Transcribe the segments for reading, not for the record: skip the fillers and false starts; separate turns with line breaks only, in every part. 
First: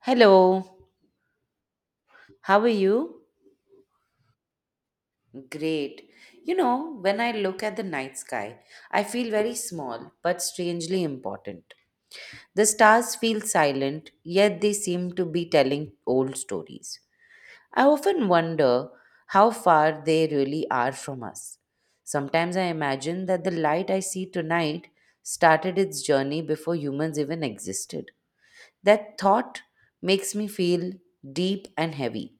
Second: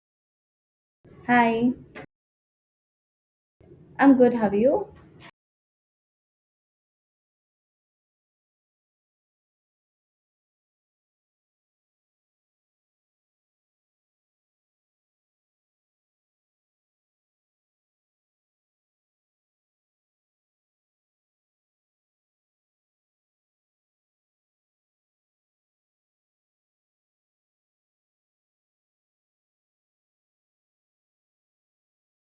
Hello,
Hi,
how are you?
I'm good. How are you?
Great. You know, when I look at the night sky, I feel very small but strangely important. The stars feel silent, yet they seem to be telling old stories. I often wonder how far they really are from us. Sometimes I imagine that the light I see tonight started its journey before humans even existed. That thought makes me feel deep and heavy.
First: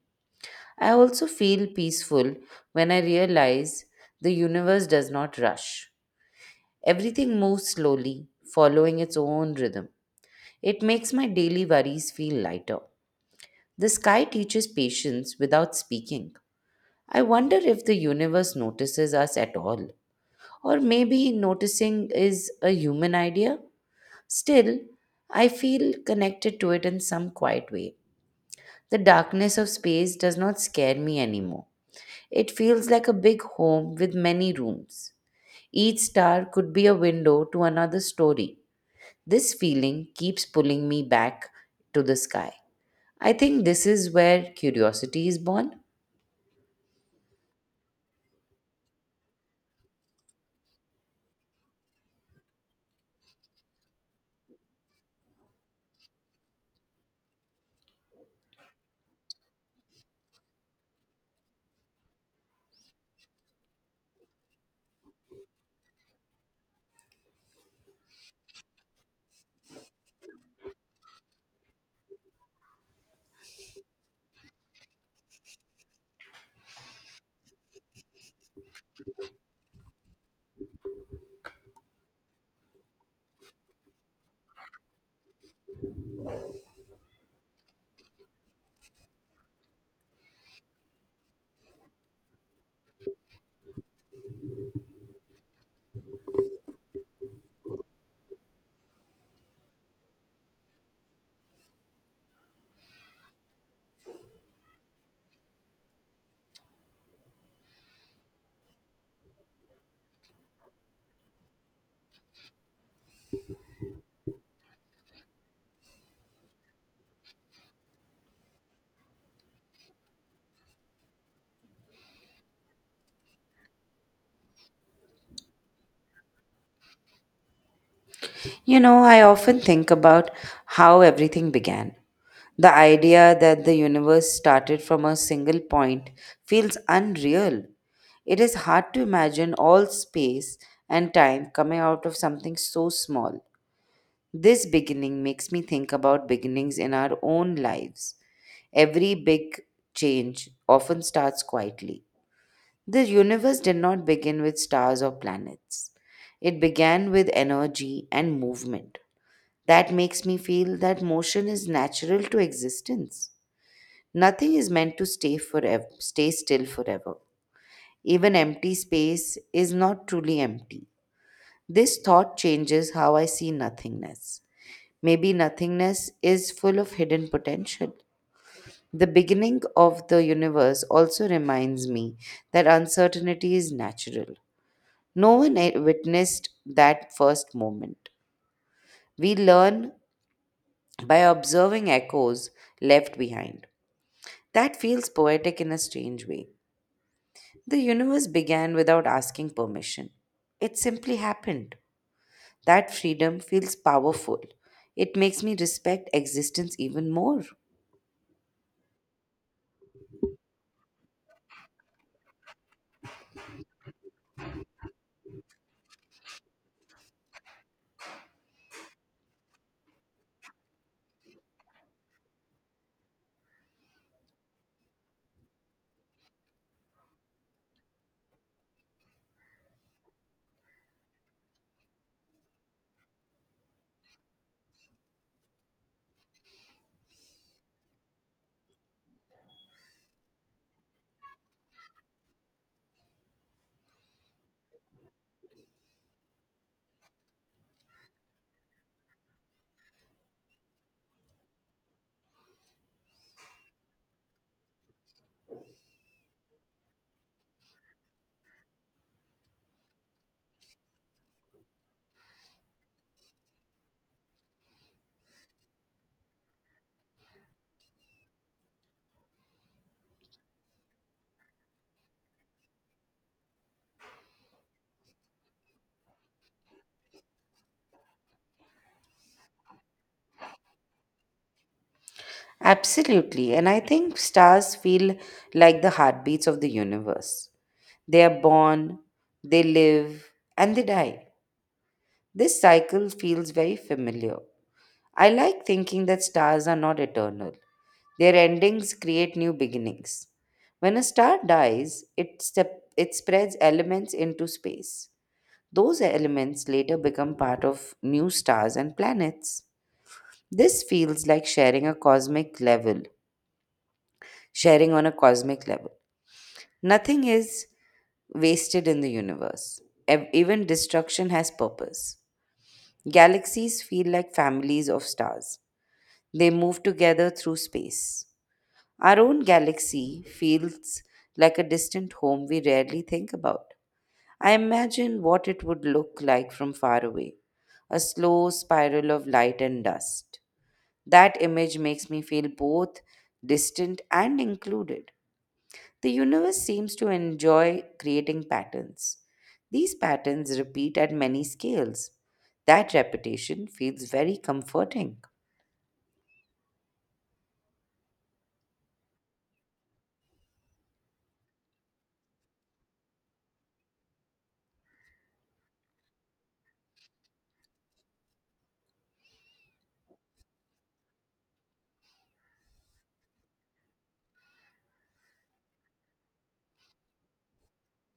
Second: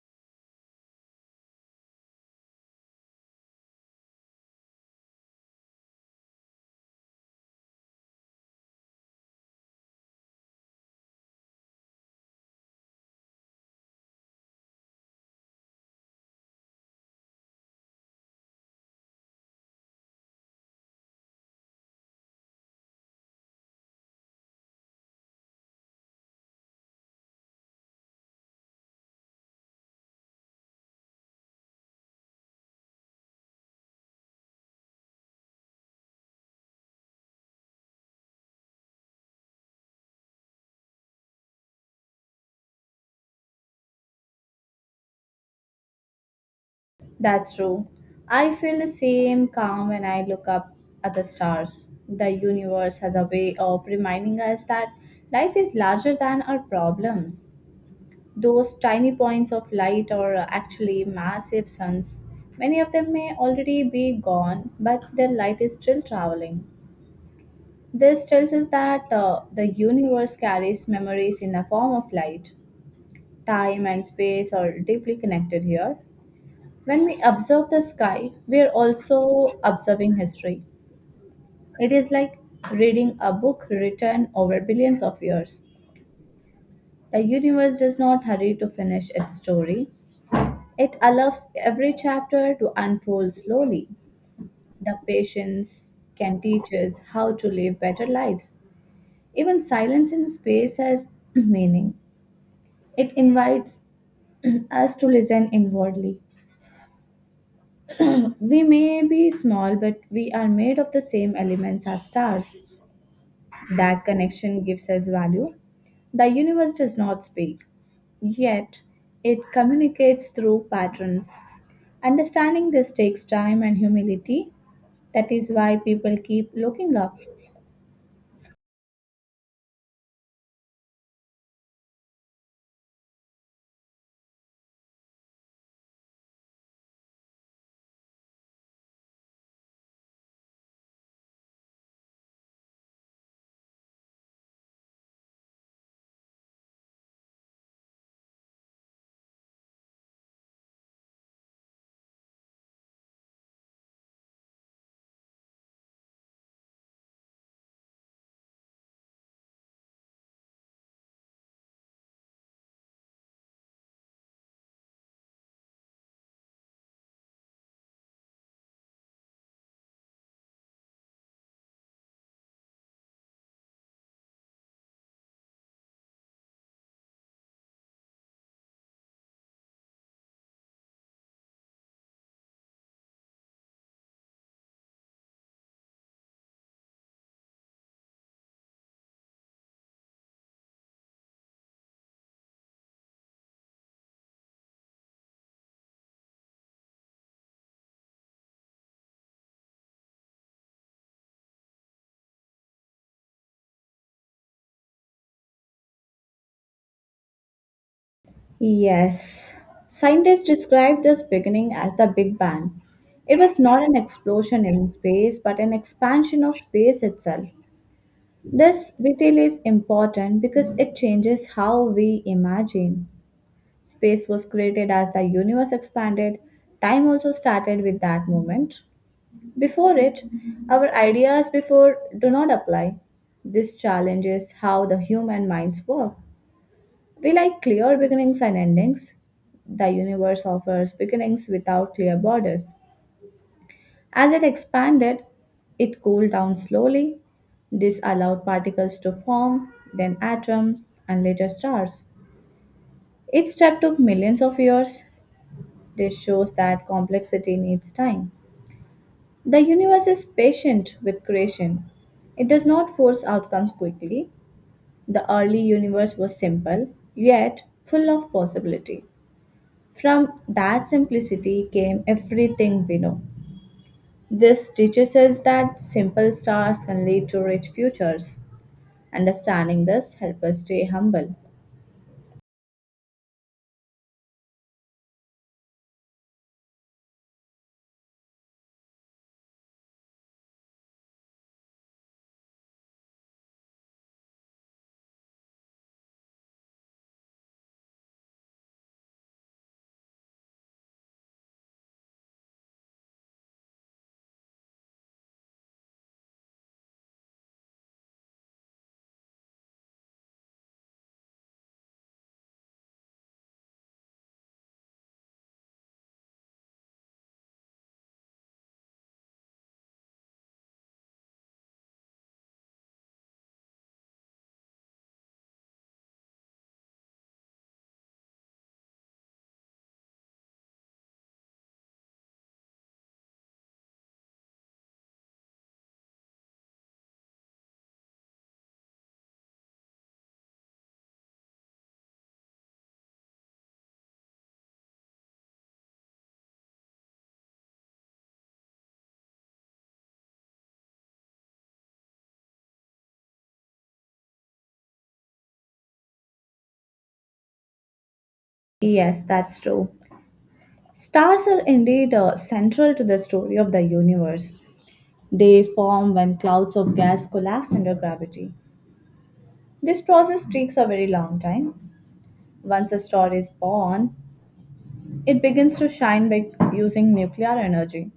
I also feel peaceful when I realize the universe does not rush. Everything moves slowly, following its own rhythm. It makes my daily worries feel lighter. The sky teaches patience without speaking. I wonder if the universe notices us at all, or maybe noticing is a human idea. Still, I feel connected to it in some quiet way. The darkness of space does not scare me anymore. It feels like a big home with many rooms. Each star could be a window to another story. This feeling keeps pulling me back to the sky. I think this is where curiosity is born.
That's true. I feel the same calm when I look up at the stars. The universe has a way of reminding us that life is larger than our problems. Those tiny points of light are actually massive suns. Many of them may already be gone, but their light is still traveling. This tells us that the universe carries memories in the form of light. Time and space are deeply connected here. When we observe the sky, we are also observing history. It is like reading a book written over billions of years. The universe does not hurry to finish its story, it allows every chapter to unfold slowly. The patience can teach us how to live better lives. Even silence in space has meaning. It invites us to listen inwardly. We may be small, but we are made of the same elements as stars. That connection gives us value. The universe does not speak, yet it communicates through patterns. Understanding this takes time and humility. That is why people keep looking up.
You know, I often think about how everything began. The idea that the universe started from a single point feels unreal. It is hard to imagine all space and time coming out of something so small. This beginning makes me think about beginnings in our own lives. Every big change often starts quietly. The universe did not begin with stars or planets. It began with energy and movement. That makes me feel that motion is natural to existence. Nothing is meant to stay forever, stay still forever. Even empty space is not truly empty. This thought changes how I see nothingness. Maybe nothingness is full of hidden potential. The beginning of the universe also reminds me that uncertainty is natural. No one witnessed that first moment. We learn by observing echoes left behind. That feels poetic in a strange way. The universe began without asking permission. It simply happened. That freedom feels powerful. It makes me respect existence even more.
Yes. Scientists describe this beginning as the Big Bang. It was not an explosion in space, but an expansion of space itself. This detail is important because it changes how we imagine. Space was created as the universe expanded. Time also started with that moment. Before it, our ideas before do not apply. This challenges how the human minds work. We like clear beginnings and endings. The universe offers beginnings without clear borders. As it expanded, it cooled down slowly. This allowed particles to form, then atoms, and later stars. Each step took millions of years. This shows that complexity needs time. The universe is patient with creation. It does not force outcomes quickly. The early universe was simple, yet full of possibility. From that simplicity came everything we know. This teaches us that simple stars can lead to rich futures. Understanding this helps us stay humble.
Absolutely. And I think stars feel like the heartbeats of the universe. They are born, they live, and they die. This cycle feels very familiar. I like thinking that stars are not eternal. Their endings create new beginnings. When a star dies, it spreads elements into space. Those elements later become part of new stars and planets. This feels like sharing on a cosmic level. Nothing is wasted in the universe. Even destruction has purpose. Galaxies feel like families of stars. They move together through space. Our own galaxy feels like a distant home we rarely think about. I imagine what it would look like from far away, a slow spiral of light and dust. That image makes me feel both distant and included. The universe seems to enjoy creating patterns. These patterns repeat at many scales. That repetition feels very comforting.
Yes, that's true. Stars are indeed central to the story of the universe. They form when clouds of gas collapse under gravity. This process takes a very long time. Once a star is born, it begins to shine by using nuclear energy.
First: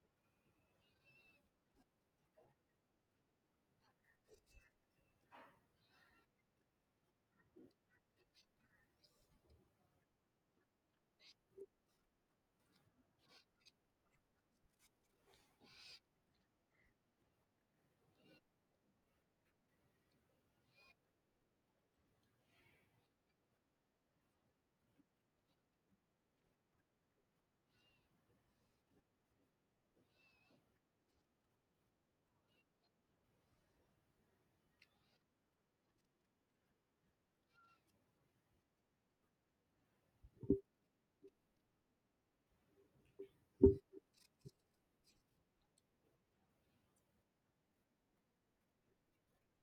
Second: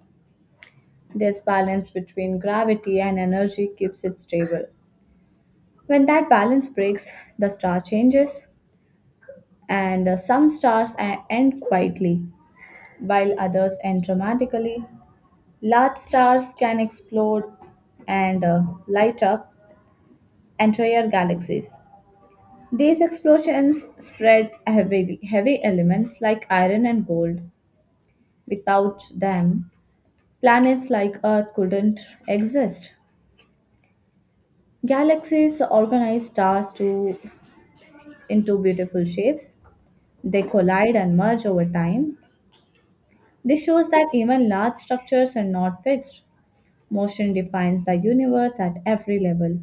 This balance between gravity and energy keeps it stable. When that balance breaks, the star changes, and some end quietly, while others end dramatically. Large stars can explode and light up entire galaxies. These explosions spread heavy, heavy elements like iron and gold. Without them, planets like Earth couldn't exist. Galaxies organize into beautiful shapes. They collide and merge over time. This shows that even large structures are not fixed. Motion defines the universe at every level.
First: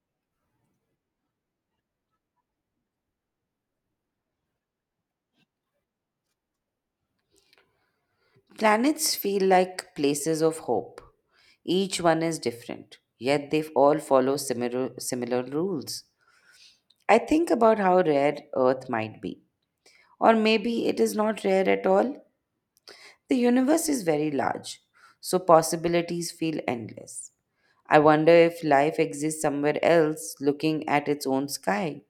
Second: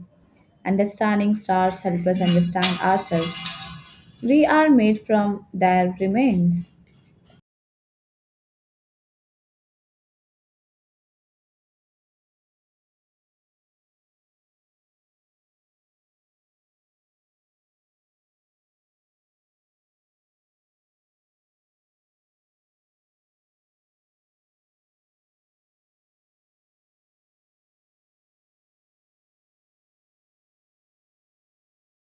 Understanding stars help us understand ourselves. We are made from their remains.
Planets feel like places of hope. Each one is different, yet they all follow similar rules. I think about how rare Earth might be. Or maybe it is not rare at all. The universe is very large, so possibilities feel endless. I wonder if life exists somewhere else looking at its own sky.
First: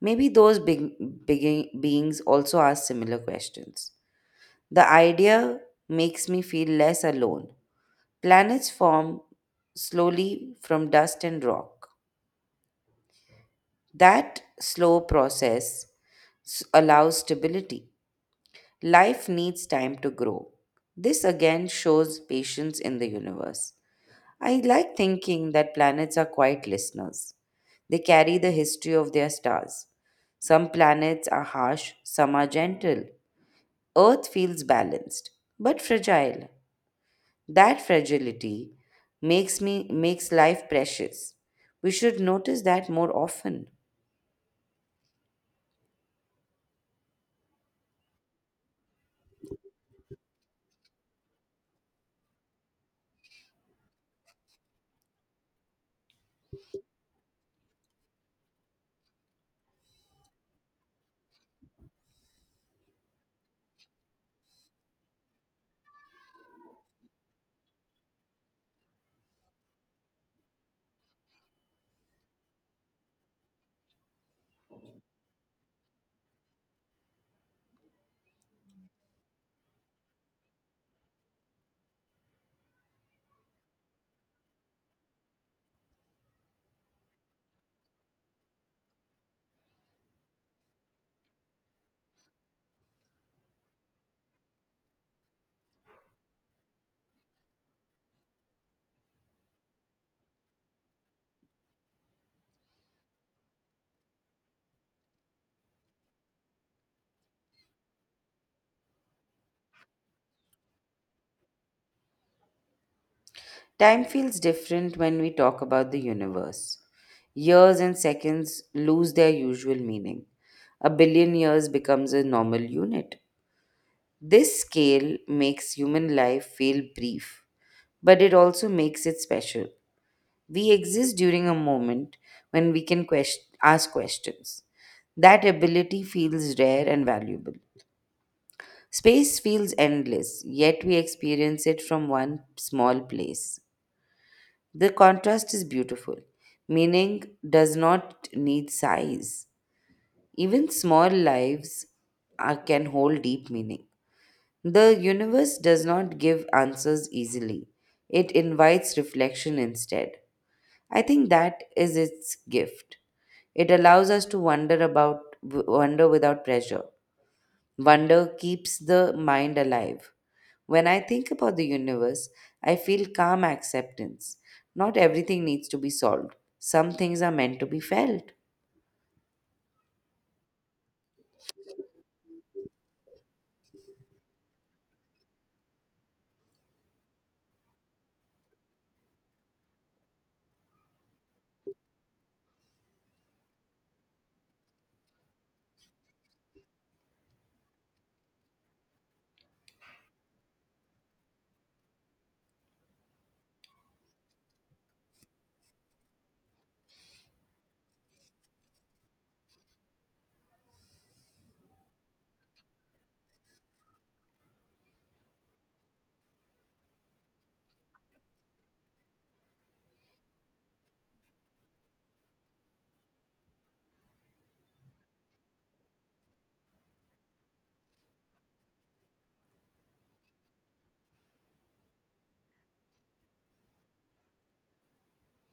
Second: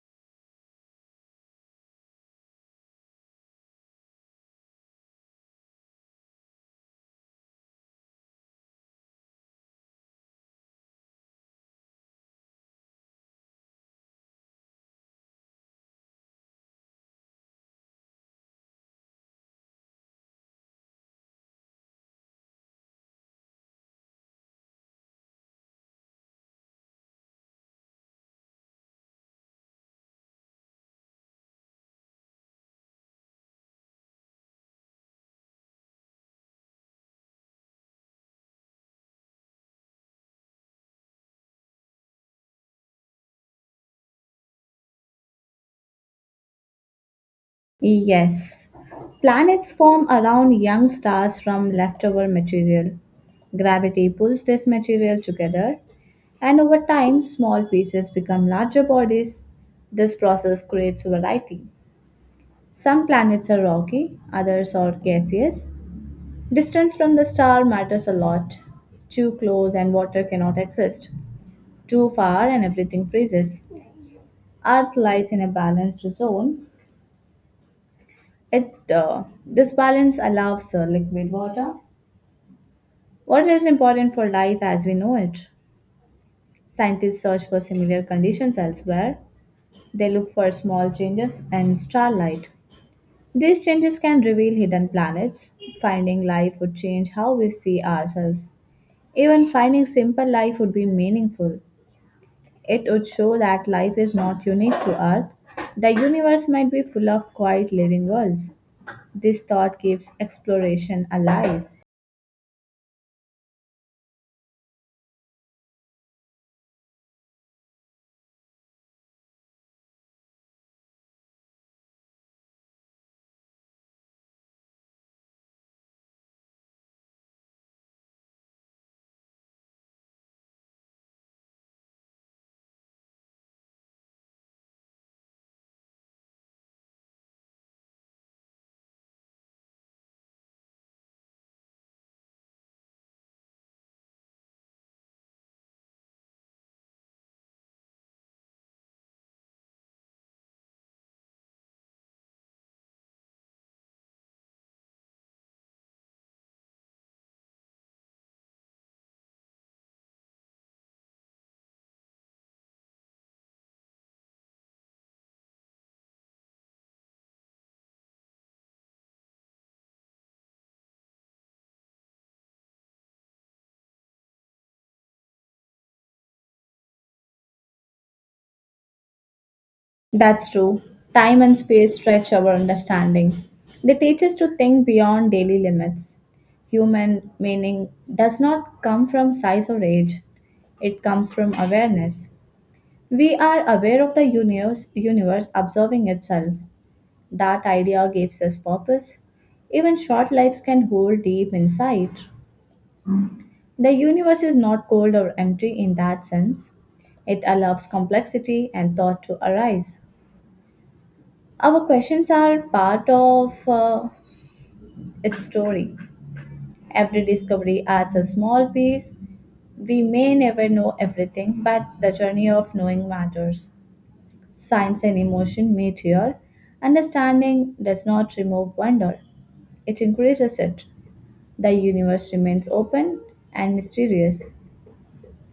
Maybe those big beings also ask similar questions. The idea makes me feel less alone. Planets form slowly from dust and rock. That slow process allows stability. Life needs time to grow. This again shows patience in the universe. I like thinking that planets are quiet listeners. They carry the history of their stars. Some planets are harsh, some are gentle. Earth feels balanced, but fragile. That fragility makes life precious. We should notice that more often.
Yes. Planets form around young stars from leftover material. Gravity pulls this material together, and over time, small pieces become larger bodies. This process creates variety. Some planets are rocky, others are gaseous. Distance from the star matters a lot. Too close and water cannot exist. Too far and everything freezes. Earth lies in a balanced zone. It This balance allows liquid water. Water is important for life as we know it. Scientists search for similar conditions elsewhere. They look for small changes in starlight. These changes can reveal hidden planets. Finding life would change how we see ourselves. Even finding simple life would be meaningful. It would show that life is not unique to Earth. The universe might be full of quiet living worlds. This thought keeps exploration alive.
Time feels different when we talk about the universe. Years and seconds lose their usual meaning. A billion years becomes a normal unit. This scale makes human life feel brief, but it also makes it special. We exist during a moment when we can ask questions. That ability feels rare and valuable. Space feels endless, yet we experience it from one small place. The contrast is beautiful. Meaning does not need size. Even small lives are, can hold deep meaning. The universe does not give answers easily. It invites reflection instead. I think that is its gift. It allows us to wonder about wonder without pressure. Wonder keeps the mind alive. When I think about the universe, I feel calm acceptance. Not everything needs to be solved. Some things are meant to be felt.
That's true. Time and space stretch our understanding. They teach us to think beyond daily limits. Human meaning does not come from size or age, it comes from awareness. We are aware of the universe observing itself. That idea gives us purpose. Even short lives can hold deep insight. The universe is not cold or empty in that sense. It allows complexity and thought to arise. Our questions are part of its story. Every discovery adds a small piece. We may never know everything, but the journey of knowing matters. Science and emotion meet here. Understanding does not remove wonder, it increases it. The universe remains open and mysterious.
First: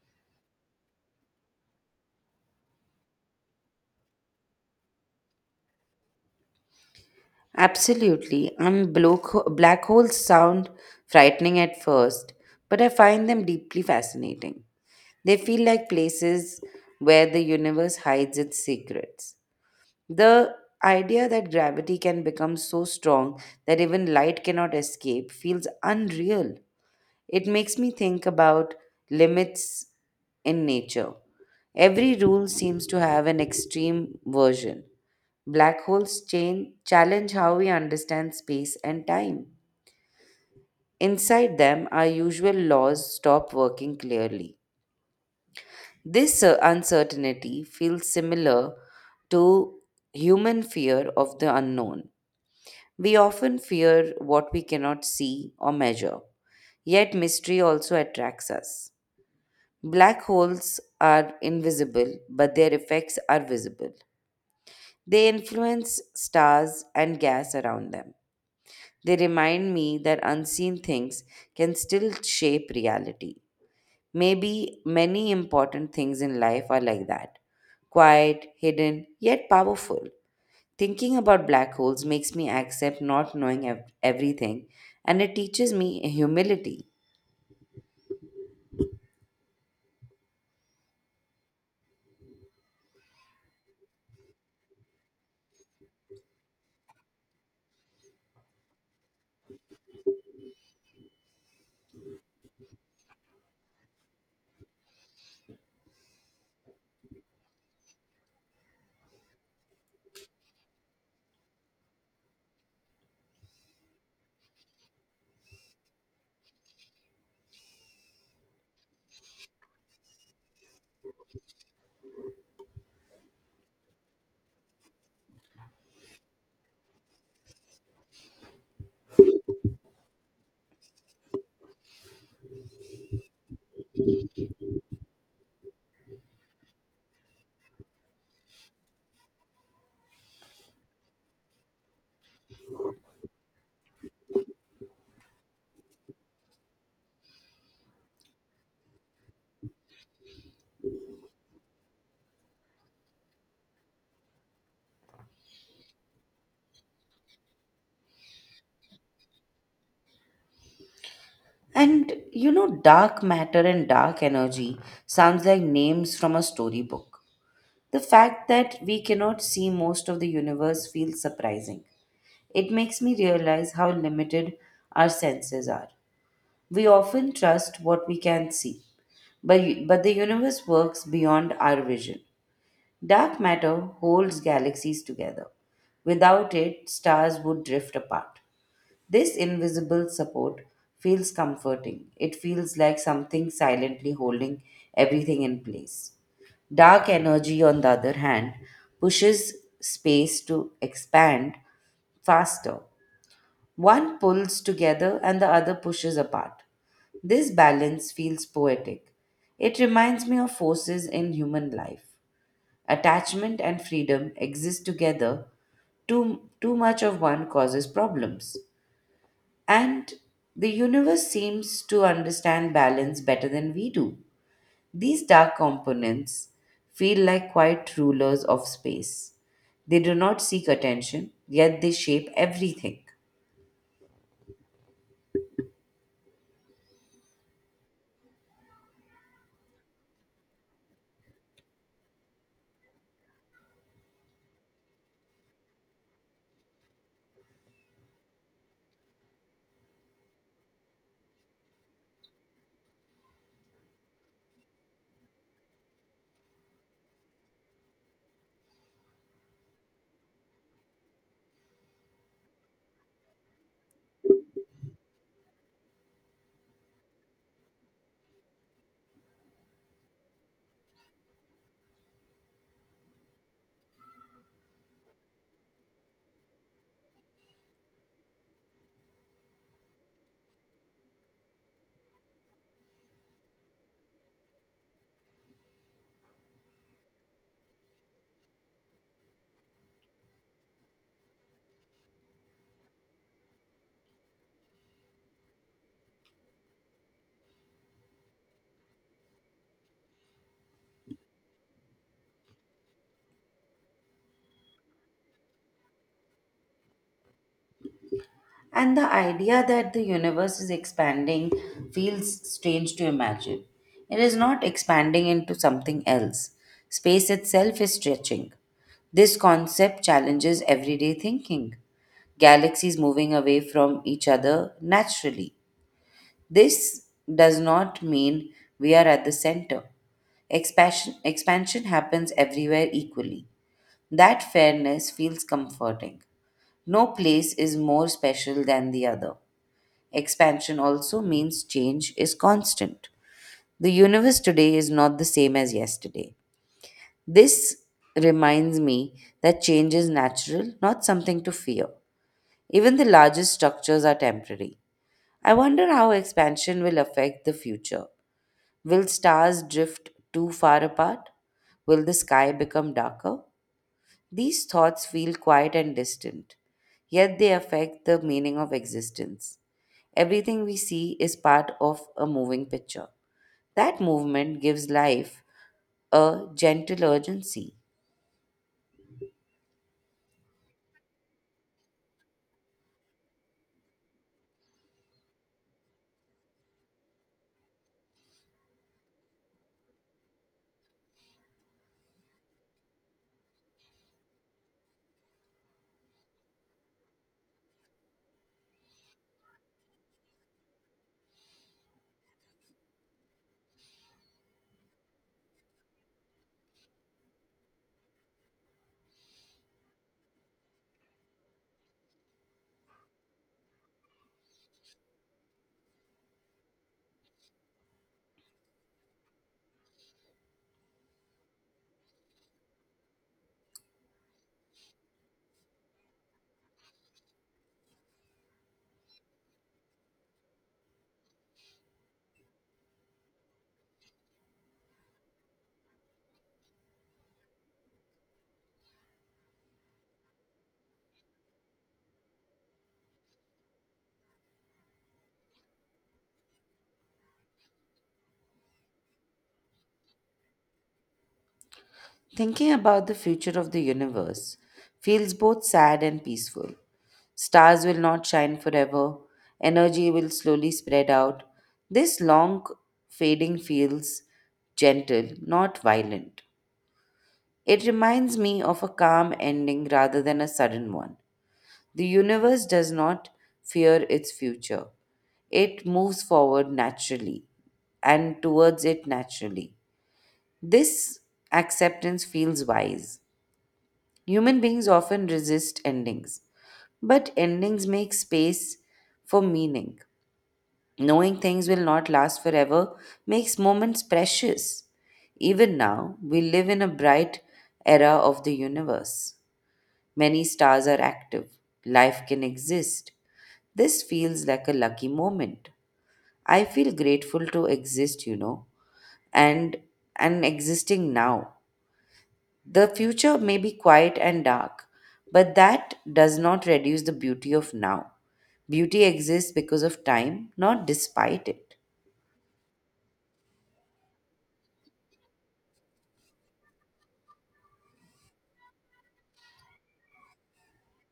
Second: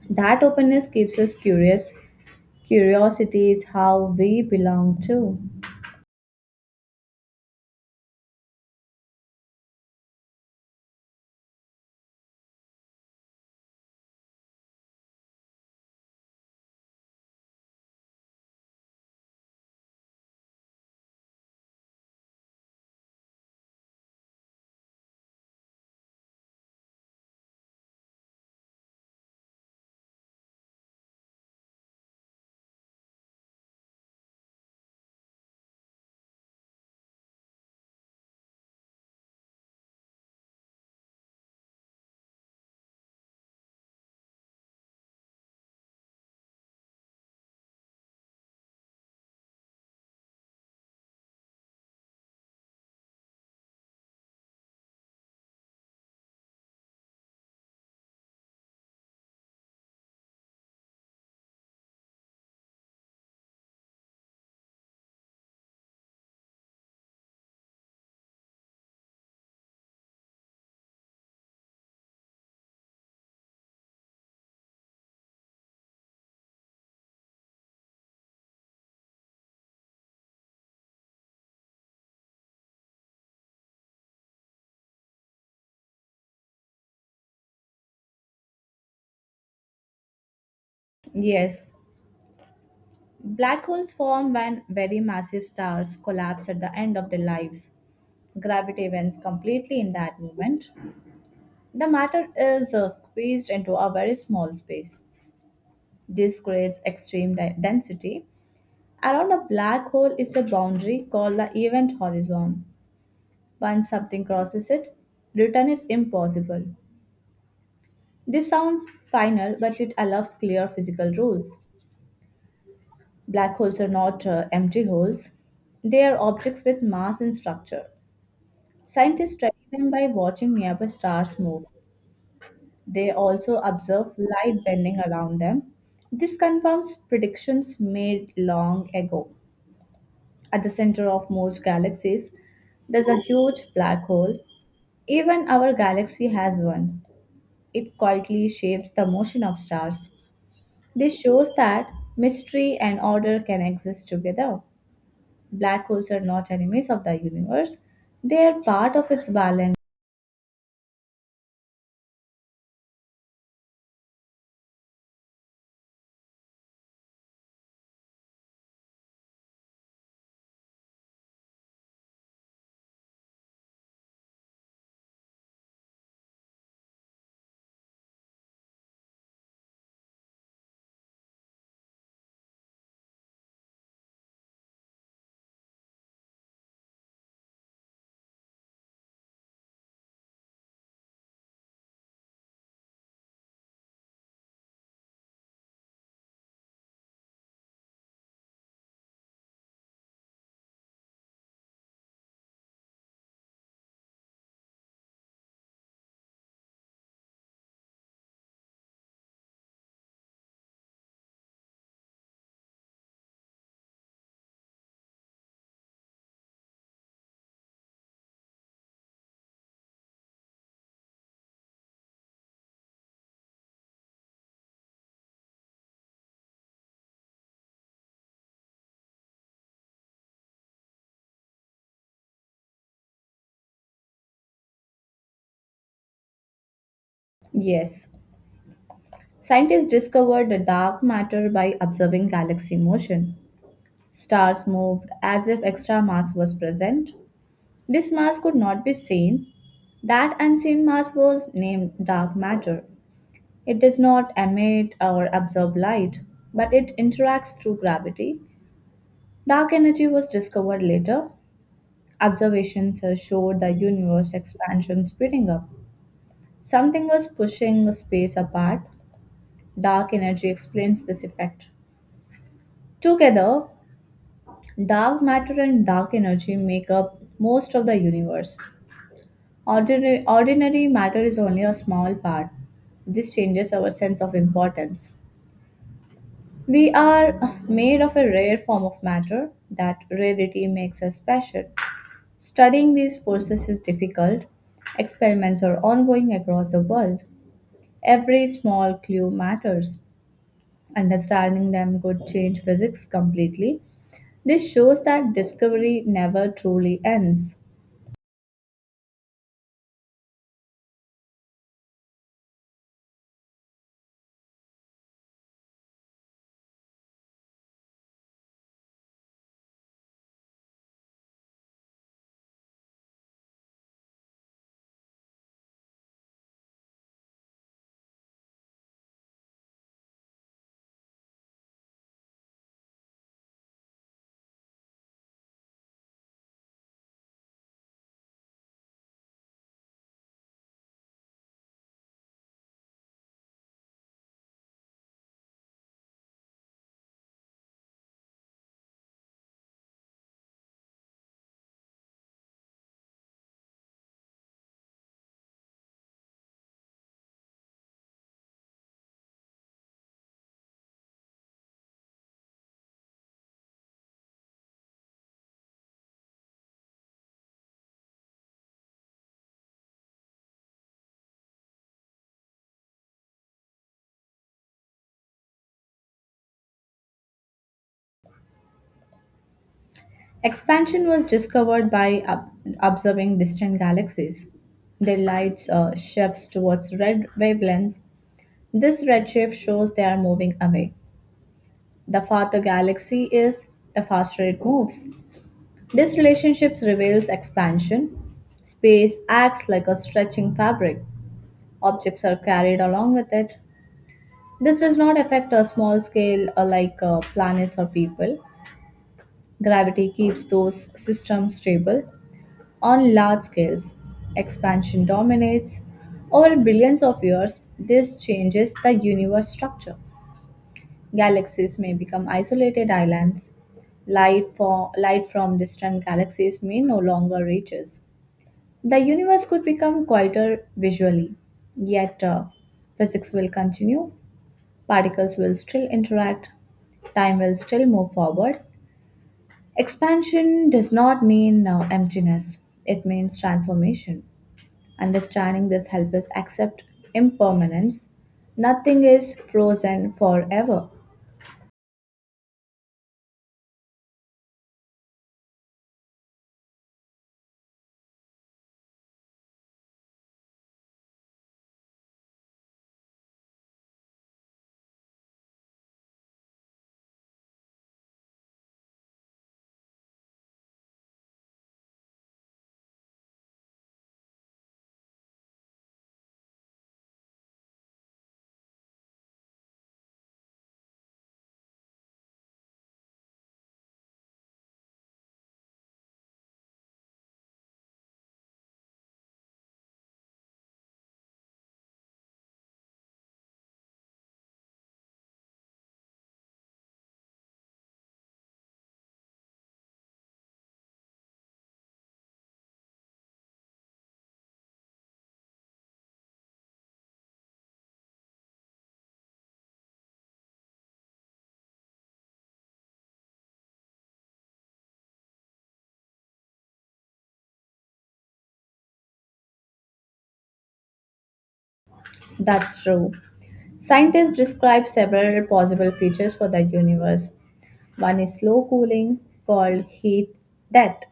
That openness keeps us curious. Curiosity is how we belong to.
Absolutely. And black holes sound frightening at first, but I find them deeply fascinating. They feel like places where the universe hides its secrets. The idea that gravity can become so strong that even light cannot escape feels unreal. It makes me think about limits in nature. Every rule seems to have an extreme version. Black holes chain challenge how we understand space and time. Inside them, our usual laws stop working clearly. This uncertainty feels similar to human fear of the unknown. We often fear what we cannot see or measure, yet mystery also attracts us. Black holes are invisible, but their effects are visible. They influence stars and gas around them. They remind me that unseen things can still shape reality. Maybe many important things in life are like that: quiet, hidden, yet powerful. Thinking about black holes makes me accept not knowing everything, and it teaches me humility.
Yes. Black holes form when very massive stars collapse at the end of their lives. Gravity bends completely in that moment. The matter is squeezed into a very small space. This creates extreme density. Around a black hole is a boundary called the event horizon. Once something crosses it, return is impossible. This sounds final, but it allows clear physical rules. Black holes are not empty holes, they are objects with mass and structure. Scientists study them by watching nearby stars move. They also observe light bending around them. This confirms predictions made long ago. At the center of most galaxies, there's a huge black hole. Even our galaxy has one. It quietly shapes the motion of stars. This shows that mystery and order can exist together. Black holes are not enemies of the universe, they are part of its balance.
And you know, dark matter and dark energy sounds like names from a storybook. The fact that we cannot see most of the universe feels surprising. It makes me realize how limited our senses are. We often trust what we can see, but the universe works beyond our vision. Dark matter holds galaxies together. Without it, stars would drift apart. This invisible support feels comforting. It feels like something silently holding everything in place. Dark energy, on the other hand, pushes space to expand faster. One pulls together and the other pushes apart. This balance feels poetic. It reminds me of forces in human life. Attachment and freedom exist together. Too much of one causes problems. And the universe seems to understand balance better than we do. These dark components feel like quiet rulers of space. They do not seek attention, yet they shape everything.
Yes, scientists discovered the dark matter by observing galaxy motion. Stars moved as if extra mass was present. This mass could not be seen. That unseen mass was named dark matter. It does not emit or absorb light, but it interacts through gravity. Dark energy was discovered later. Observations showed the universe expansion speeding up. Something was pushing space apart. Dark energy explains this effect. Together, dark matter and dark energy make up most of the universe. Ordinary matter is only a small part. This changes our sense of importance. We are made of a rare form of matter. That rarity makes us special. Studying these forces is difficult. Experiments are ongoing across the world. Every small clue matters. Understanding them could change physics completely. This shows that discovery never truly ends.
And the idea that the universe is expanding feels strange to imagine. It is not expanding into something else. Space itself is stretching. This concept challenges everyday thinking. Galaxies moving away from each other naturally. This does not mean we are at the center. Expansion happens everywhere equally. That fairness feels comforting. No place is more special than the other. Expansion also means change is constant. The universe today is not the same as yesterday. This reminds me that change is natural, not something to fear. Even the largest structures are temporary. I wonder how expansion will affect the future. Will stars drift too far apart? Will the sky become darker? These thoughts feel quiet and distant, yet they affect the meaning of existence. Everything we see is part of a moving picture. That movement gives life a gentle urgency.
Expansion was discovered by observing distant galaxies. Their lights shifts towards red wavelengths. This redshift shows they are moving away. The farther galaxy is, the faster it moves. This relationship reveals expansion. Space acts like a stretching fabric. Objects are carried along with it. This does not affect a small scale like planets or people. Gravity keeps those systems stable. On large scales, expansion dominates. Over billions of years, this changes the universe structure. Galaxies may become isolated islands. Light from distant galaxies may no longer reach us. The universe could become quieter visually, yet physics will continue, particles will still interact, time will still move forward. Expansion does not mean emptiness, it means transformation. Understanding this helps us accept impermanence. Nothing is frozen forever.
Thinking about the future of the universe feels both sad and peaceful. Stars will not shine forever. Energy will slowly spread out. This long fading feels gentle, not violent. It reminds me of a calm ending rather than a sudden one. The universe does not fear its future. It moves forward naturally and towards it naturally. This acceptance feels wise. Human beings often resist endings, but endings make space for meaning. Knowing things will not last forever makes moments precious. Even now, we live in a bright era of the universe. Many stars are active. Life can exist. This feels like a lucky moment. I feel grateful to exist, and existing now. The future may be quiet and dark, but that does not reduce the beauty of now. Beauty exists because of time, not despite it.
That's true. Scientists describe several possible features for the universe. One is slow cooling, called heat death.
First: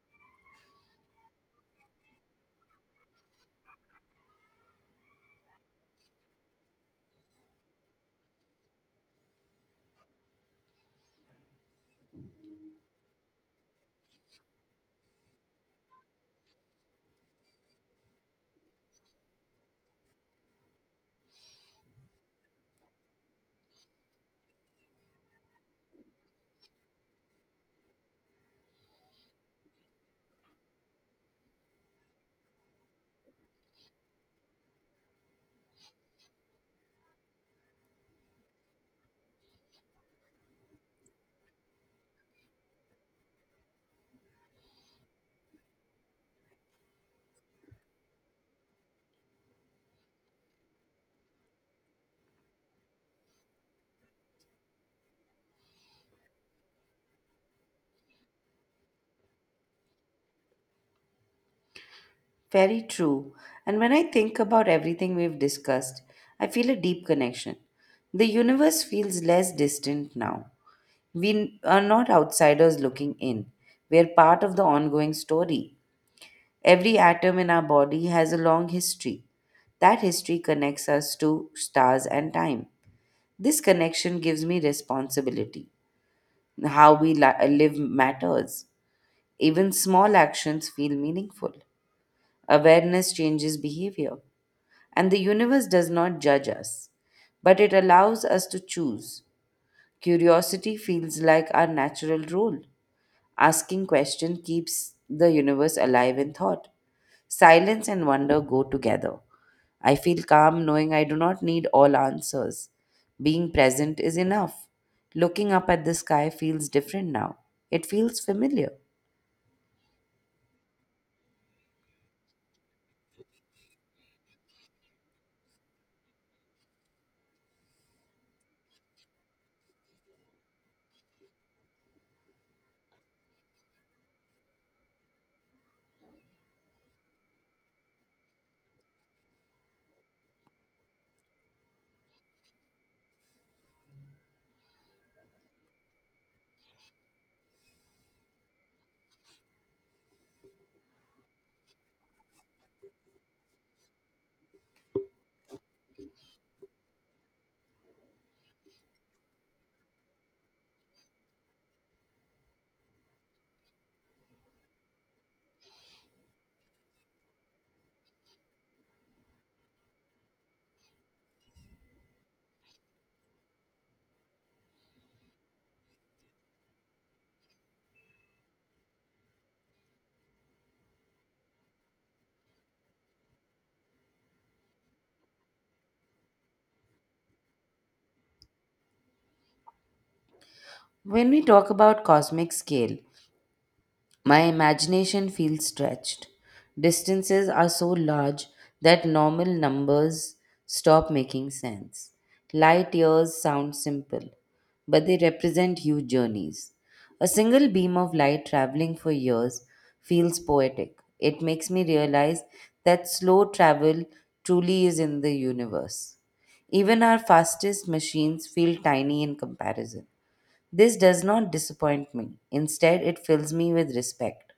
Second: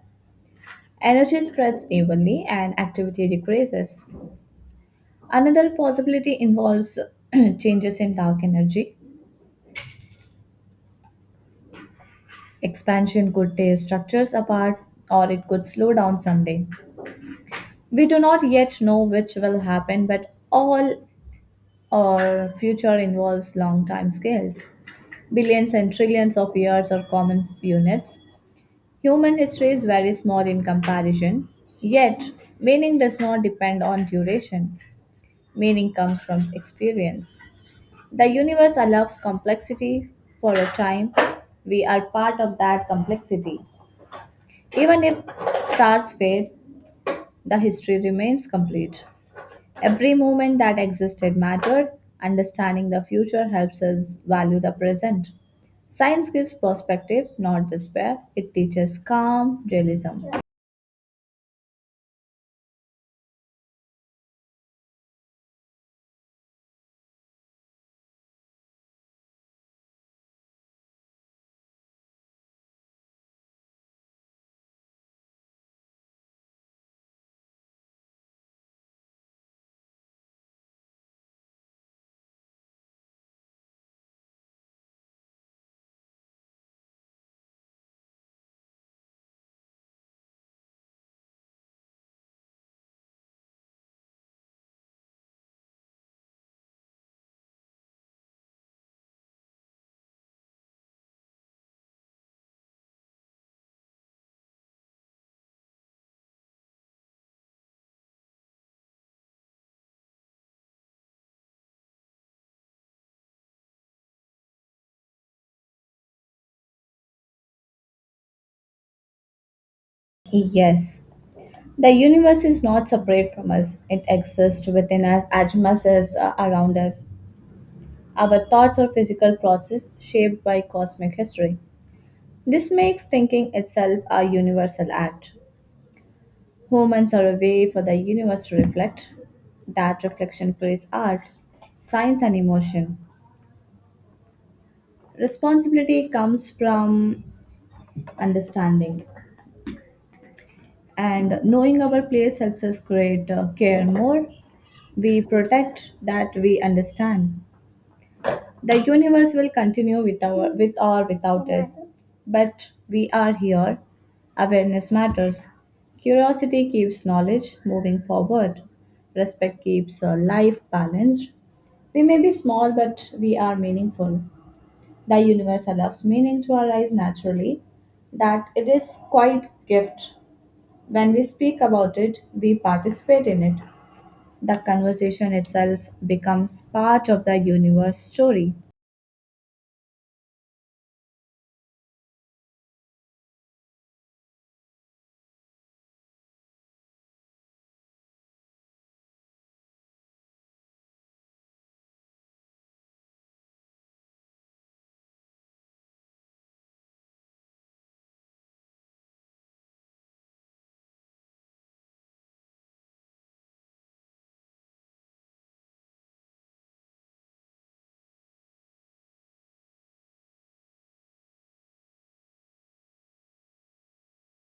Energy spreads evenly and activity decreases. Another possibility involves changes in dark energy. Expansion could tear structures apart or it could slow down someday. We do not yet know which will happen, but all our future involves long time scales. Billions and trillions of years are common units. Human history is very small in comparison, yet, meaning does not depend on duration. Meaning comes from experience. The universe allows complexity for a time. We are part of that complexity. Even if stars fade, the history remains complete. Every moment that existed mattered. Understanding the future helps us value the present. Science gives perspective, not despair. It teaches calm realism.
Very true. And when I think about everything we've discussed, I feel a deep connection. The universe feels less distant now. We are not outsiders looking in. We are part of the ongoing story. Every atom in our body has a long history. That history connects us to stars and time. This connection gives me responsibility. How we live matters. Even small actions feel meaningful. Awareness changes behavior. And the universe does not judge us, but it allows us to choose. Curiosity feels like our natural role. Asking question keeps the universe alive in thought. Silence and wonder go together. I feel calm knowing I do not need all answers. Being present is enough. Looking up at the sky feels different now. It feels familiar.
Yes, the universe is not separate from us, it exists within us as much as around us. Our thoughts are physical process shaped by cosmic history. This makes thinking itself a universal act. Moments are a way for the universe to reflect. That reflection creates art, science, and emotion. Responsibility comes from understanding, and knowing our place helps us create care more. We protect that we understand. The universe will continue with or without us, but we are here. Awareness matters. Curiosity keeps knowledge moving forward. Respect keeps life balanced. We may be small, but we are meaningful. The universe allows meaning to arise naturally. That it is quite gift. When we speak about it, we participate in it. The conversation itself becomes part of the universe story.
When we talk about cosmic scale, my imagination feels stretched. Distances are so large that normal numbers stop making sense. Light years sound simple, but they represent huge journeys. A single beam of light traveling for years feels poetic. It makes me realize that slow travel truly is in the universe. Even our fastest machines feel tiny in comparison. This does not disappoint me. Instead, it fills me with respect.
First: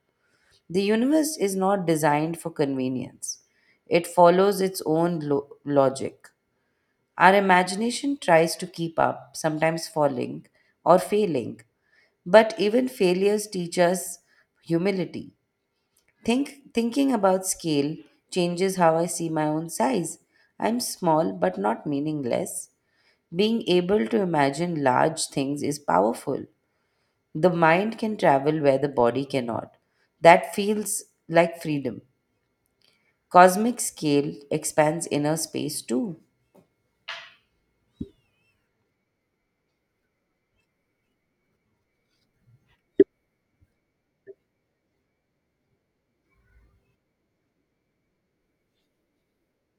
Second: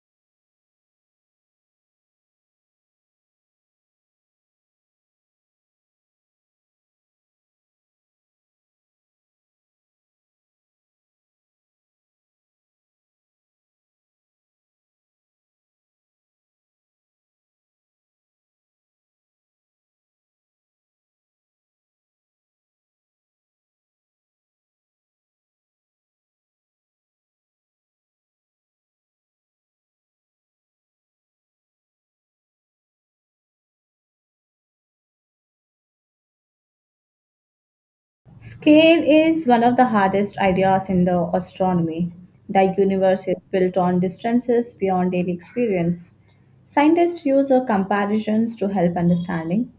The universe is not designed for convenience. It follows its own logic. Our imagination tries to keep up, sometimes falling or failing. But even failures teach us humility. Thinking about scale changes how I see my own size. I'm small but not meaningless. Being able to imagine large things is powerful. The mind can travel where the body cannot. That feels like freedom. Cosmic scale expands inner space too.
Scale is one of the hardest ideas in the astronomy. The universe is built on distances beyond daily experience. Scientists use comparisons to help understanding.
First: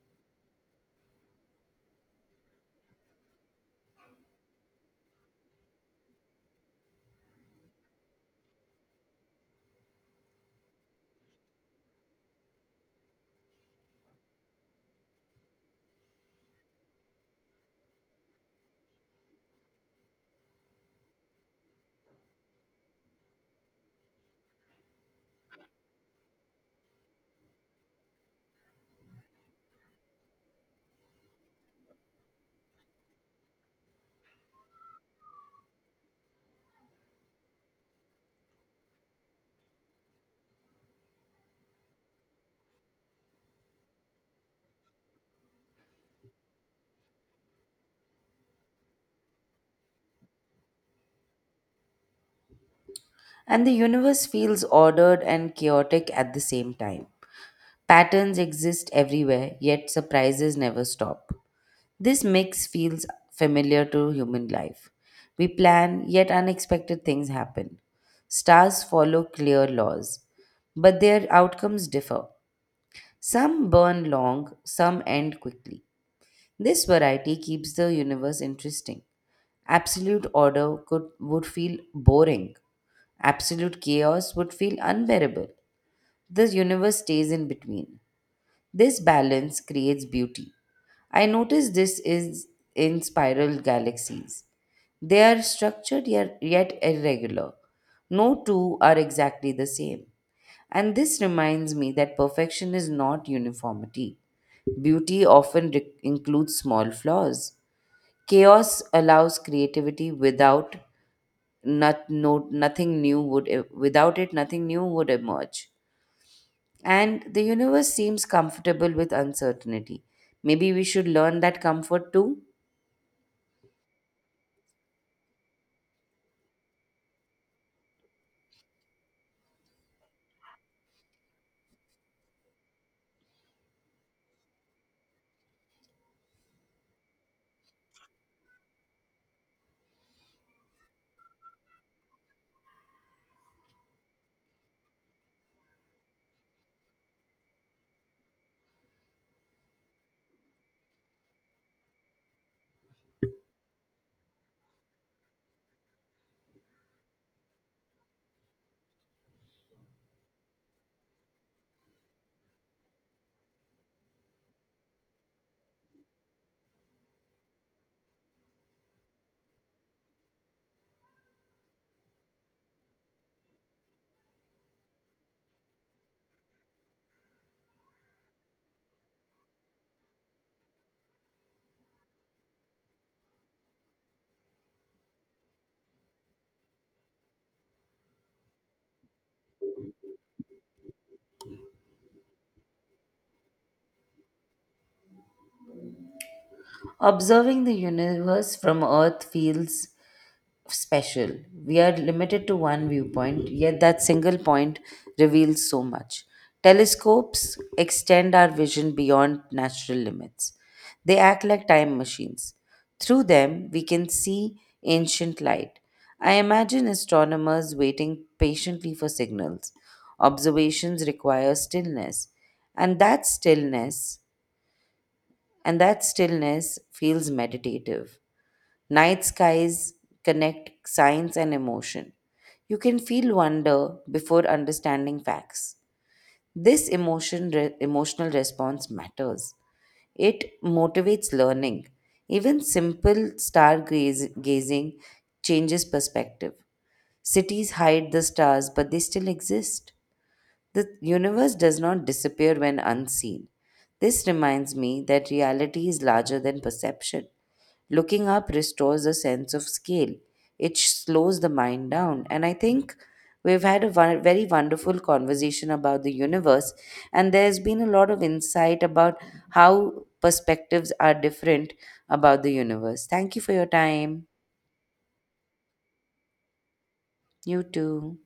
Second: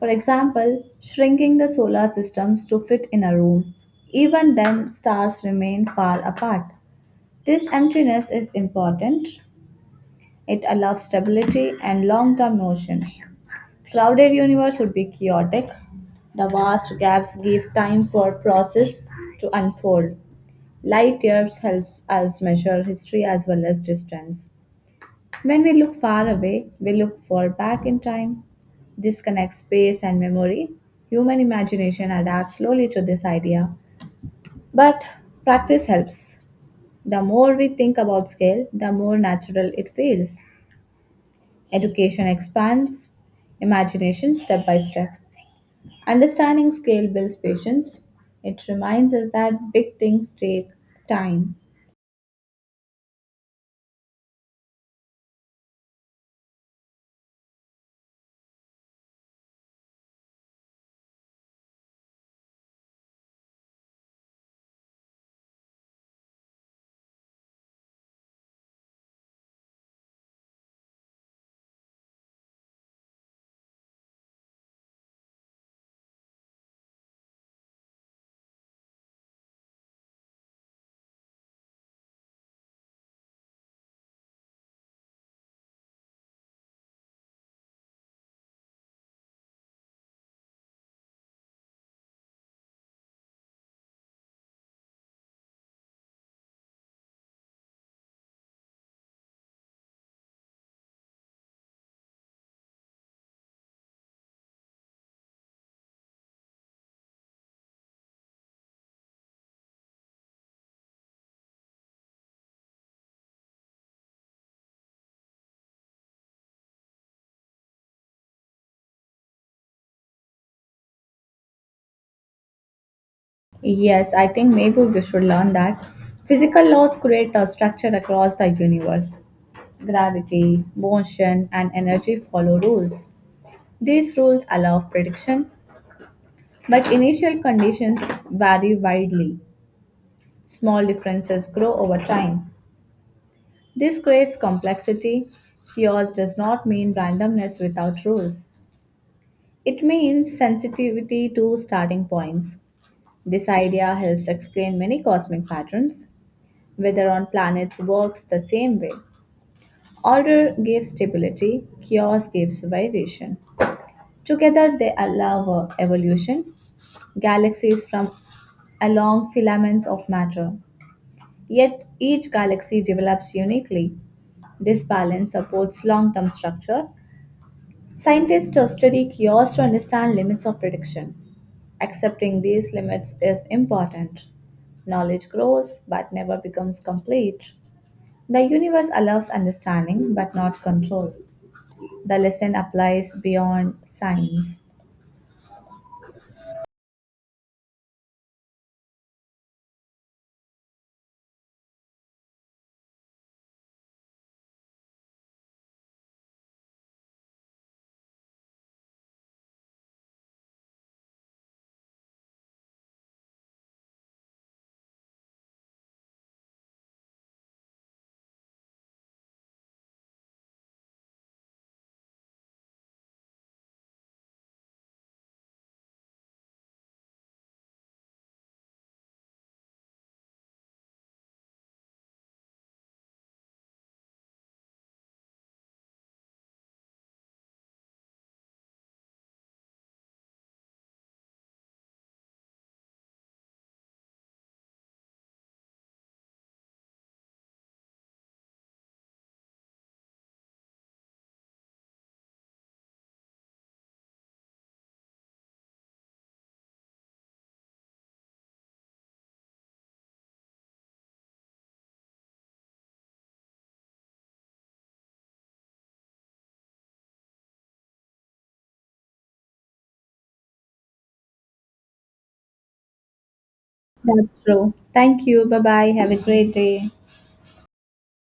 For example, shrinking the solar systems to fit in a room. Even then, stars remain far apart. This emptiness is important. It allows stability and long term motion. Crowded universe would be chaotic. The vast gaps give time for process to unfold. Light years helps us measure history as well as distance. When we look far away, we look far back in time. This connects space and memory. Human imagination adapts slowly to this idea, but practice helps. The more we think about scale, the more natural it feels. Education expands imagination step by step. Understanding scale builds patience. It reminds us that big things take time.
And the universe feels ordered and chaotic at the same time. Patterns exist everywhere, yet surprises never stop. This mix feels familiar to human life. We plan, yet unexpected things happen. Stars follow clear laws, but their outcomes differ. Some burn long, some end quickly. This variety keeps the universe interesting. Absolute order would feel boring. Absolute chaos would feel unbearable. The universe stays in between. This balance creates beauty. I notice this is in spiral galaxies. They are structured yet irregular. No two are exactly the same. And this reminds me that perfection is not uniformity. Beauty often includes small flaws. Chaos allows creativity without not, no, nothing new would e- without it nothing new would emerge. And the universe seems comfortable with uncertainty. Maybe we should learn that comfort too.
Yes, I think maybe we should learn that physical laws create a structure across the universe. Gravity, motion, and energy follow rules. These rules allow prediction, but initial conditions vary widely. Small differences grow over time. This creates complexity. Chaos does not mean randomness without rules. It means sensitivity to starting points. This idea helps explain many cosmic patterns, whether on planets works the same way. Order gives stability, chaos gives variation. Together, they allow evolution, galaxies from along filaments of matter. Yet, each galaxy develops uniquely. This balance supports long term structure. Scientists study chaos to understand limits of prediction. Accepting these limits is important. Knowledge grows but never becomes complete. The universe allows understanding but not control. The lesson applies beyond science.
Observing the universe from Earth feels special. We are limited to one viewpoint, yet that single point reveals so much. Telescopes extend our vision beyond natural limits. They act like time machines. Through them, we can see ancient light. I imagine astronomers waiting patiently for signals. Observations require stillness, and that stillness, and that stillness feels meditative. Night skies connect science and emotion. You can feel wonder before understanding facts. This emotional response matters. It motivates learning. Even simple stargazing changes perspective. Cities hide the stars, but they still exist. The universe does not disappear when unseen. This reminds me that reality is larger than perception. Looking up restores a sense of scale. It slows the mind down. And I think we've had a very wonderful conversation about the universe, and there's been a lot of insight about how perspectives are different about the universe. Thank you for your time.
That's true. Thank you. Bye bye. Have a great day.
You too.